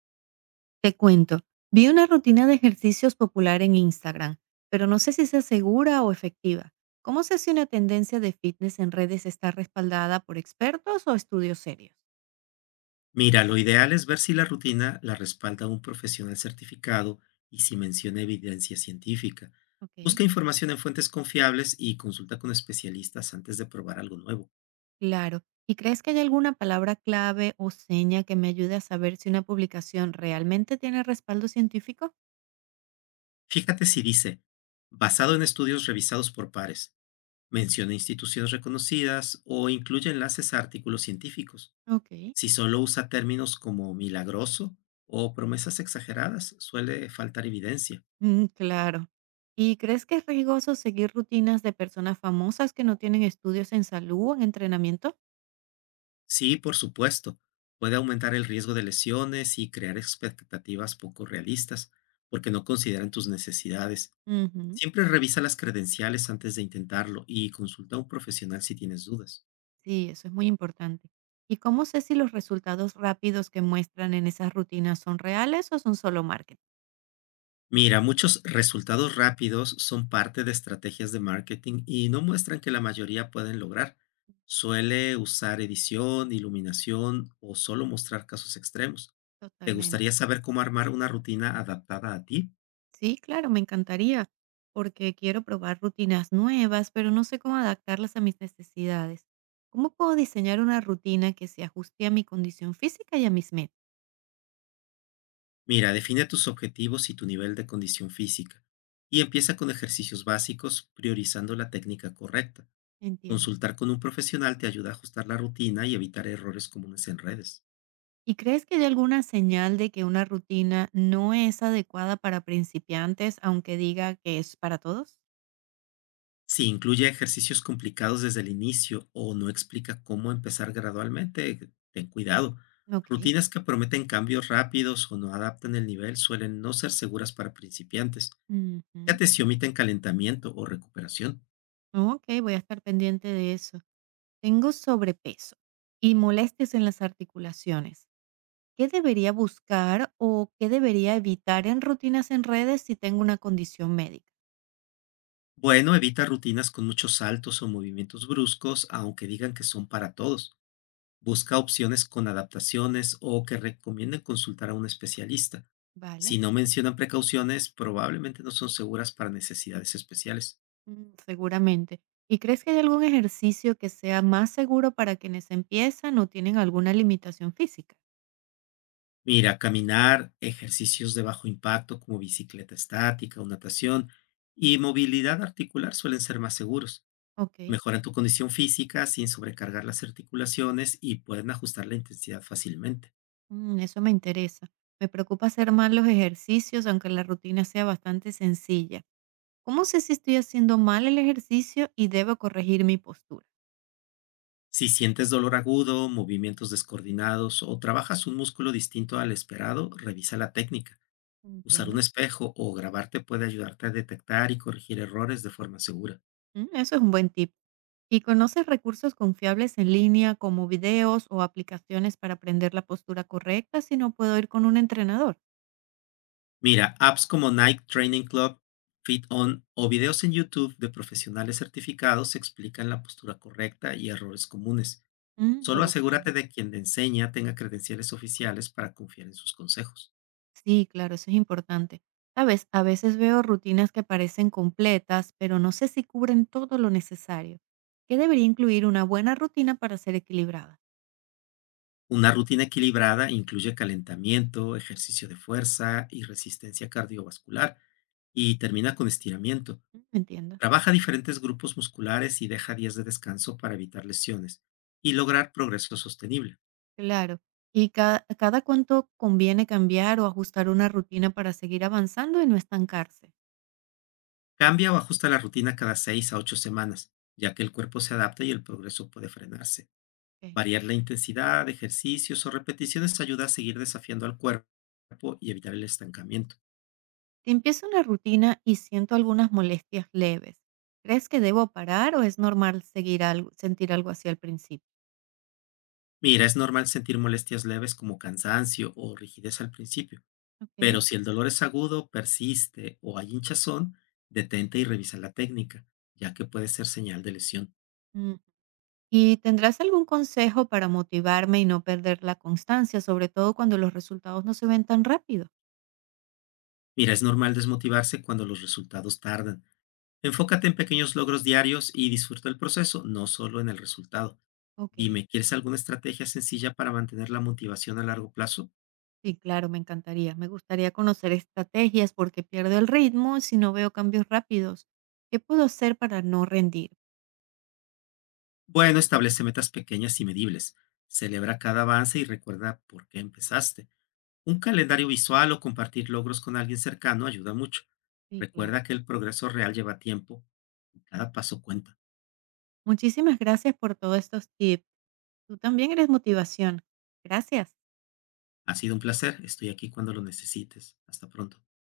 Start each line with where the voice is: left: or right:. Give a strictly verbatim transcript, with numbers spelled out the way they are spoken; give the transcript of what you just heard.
right: Te cuento, vi una rutina de ejercicios popular en Instagram, pero no sé si sea segura o efectiva. ¿Cómo sé si una tendencia de fitness en redes está respaldada por expertos o estudios serios?
left: Mira, lo ideal es ver si la rutina la respalda un profesional certificado y si menciona evidencia científica.
right: Ok.
left: Busca información en fuentes confiables y consulta con especialistas antes de probar algo nuevo.
right: Claro. ¿Y crees que hay alguna palabra clave o seña que me ayude a saber si una publicación realmente tiene respaldo científico?
left: Fíjate si dice, basado en estudios revisados por pares, menciona instituciones reconocidas o incluye enlaces a artículos científicos.
right: Ok.
left: Si solo usa términos como milagroso o promesas exageradas, suele faltar evidencia.
right: Mm, claro. ¿Y crees que es riesgoso seguir rutinas de personas famosas que no tienen estudios en salud o en entrenamiento?
left: Sí, por supuesto. Puede aumentar el riesgo de lesiones y crear expectativas poco realistas, porque no consideran tus necesidades.
right: Ujú.
left: Siempre revisa las credenciales antes de intentarlo y consulta a un profesional si tienes dudas.
right: Sí, eso es muy importante. ¿Y cómo sé si los resultados rápidos que muestran en esas rutinas son reales o son solo marketing?
left: Mira, muchos resultados rápidos son parte de estrategias de marketing y no muestran que la mayoría pueden lograr. Suele usar edición, iluminación o solo mostrar casos extremos. ¿Te
right: Totalmente.
left: gustaría saber cómo armar una rutina adaptada a ti?
right: Sí, claro, me encantaría, porque quiero probar rutinas nuevas, pero no sé cómo adaptarlas a mis necesidades. ¿Cómo puedo diseñar una rutina que se ajuste a mi condición física y a mis metas?
left: Mira, define tus objetivos y tu nivel de condición física y empieza con ejercicios básicos priorizando la técnica correcta.
right: Entiendo.
left: Consultar con un profesional te ayuda a ajustar la rutina y evitar errores comunes en redes.
right: ¿Y crees que hay alguna señal de que una rutina no es adecuada para principiantes, aunque diga que es para todos?
left: Si incluye ejercicios complicados desde el inicio o no explica cómo empezar gradualmente, ten cuidado.
right: Ok.
left: Rutinas que prometen cambios rápidos o no adaptan el nivel suelen no ser seguras para principiantes.
right: Ujú.
left: Fíjate si omiten calentamiento o recuperación.
right: Ok, voy a estar pendiente de eso. Tengo sobrepeso y molestias en las articulaciones. ¿Qué debería buscar o qué debería evitar en rutinas en redes si tengo una condición médica?
left: Bueno, evita rutinas con muchos saltos o movimientos bruscos, aunque digan que son para todos. Busca opciones con adaptaciones o que recomienden consultar a un especialista. Si
right: Vale,
left: no mencionan precauciones, probablemente no son seguras para necesidades especiales.
right: mm, seguramente. ¿Y crees que hay algún ejercicio que sea más seguro para quienes empiezan o tienen alguna limitación física?
left: Mira, caminar, ejercicios de bajo impacto como bicicleta estática o natación y movilidad articular suelen ser más seguros.
right: Ok,
left: Mejoran tu condición física sin sobrecargar las articulaciones y pueden ajustar la intensidad fácilmente.
right: mm, eso me interesa. Me preocupa hacer mal los ejercicios, aunque la rutina sea bastante sencilla. ¿Cómo sé si estoy haciendo mal el ejercicio y debo corregir mi postura?
left: Si sientes dolor agudo, movimientos descoordinados o trabajas un músculo distinto al esperado, revisa la técnica. Usar un
right: Entiendo.
left: espejo o grabarte puede ayudarte a detectar y corregir errores de forma segura.
right: Mm, eso es un buen tip. ¿Y conoces recursos confiables en línea como videos o aplicaciones para aprender la postura correcta si no puedo ir con un entrenador?
left: Mira, apps como Nike Training Club, Fit On o videos en YouTube de profesionales certificados explican la postura correcta y errores comunes.
right: Mm, lo
left: Solo
right: buscaré.
left: asegúrate de que quien te enseña tenga credenciales oficiales para confiar en sus consejos.
right: Sí, claro, eso es importante. Sabes, a veces veo rutinas que parecen completas, pero no sé si cubren todo lo necesario. ¿Qué debería incluir una buena rutina para ser equilibrada?
left: Una rutina equilibrada incluye calentamiento, ejercicio de fuerza y resistencia cardiovascular y termina con estiramiento.
right: Mm, entiendo.
left: Trabaja diferentes grupos musculares y deja días de descanso para evitar lesiones y lograr progreso sostenible.
right: Claro. ¿Y ca- cada cuánto conviene cambiar o ajustar una rutina para seguir avanzando y no estancarse?
left: Cambia o ajusta la rutina cada seis a ocho semanas, ya que el cuerpo se adapta y el progreso puede frenarse.
right: Ok.
left: Variar la intensidad, ejercicios o repeticiones ayuda a seguir desafiando al cuerpo y evitar el estancamiento.
right: Si empiezo una rutina y siento algunas molestias leves, ¿crees que debo parar o es normal seguir algo, sentir algo así al principio?
left: Mira, es normal sentir molestias leves como cansancio o rigidez al principio. Pero
right: Ok.
left: si el dolor es agudo, persiste o hay hinchazón, detente y revisa la técnica, ya que puede ser señal de lesión.
right: Mm. ¿Y tendrás algún consejo para motivarme y no perder la constancia, sobre todo cuando los resultados no se ven tan rápido?
left: Mira, es normal desmotivarse cuando los resultados tardan. Enfócate en pequeños logros diarios y disfruta el proceso, no solo en el resultado.
right: Ok.
left: Dime, ¿quieres alguna estrategia sencilla para mantener la motivación a largo plazo?
right: Sí, claro, me encantaría. Me gustaría conocer estrategias porque pierdo el ritmo si no veo cambios rápidos. ¿Qué puedo hacer para no rendir?
left: Bueno, establece metas pequeñas y medibles. Celebra cada avance y recuerda por qué empezaste. Un calendario visual o compartir logros con alguien cercano ayuda mucho.
right: Sí, claro.
left: Recuerda que el progreso real lleva tiempo y cada paso cuenta.
right: Muchísimas gracias por todos estos tips. Tú también eres motivación. Gracias.
left: Ha sido un placer. Estoy aquí cuando lo necesites. Hasta pronto.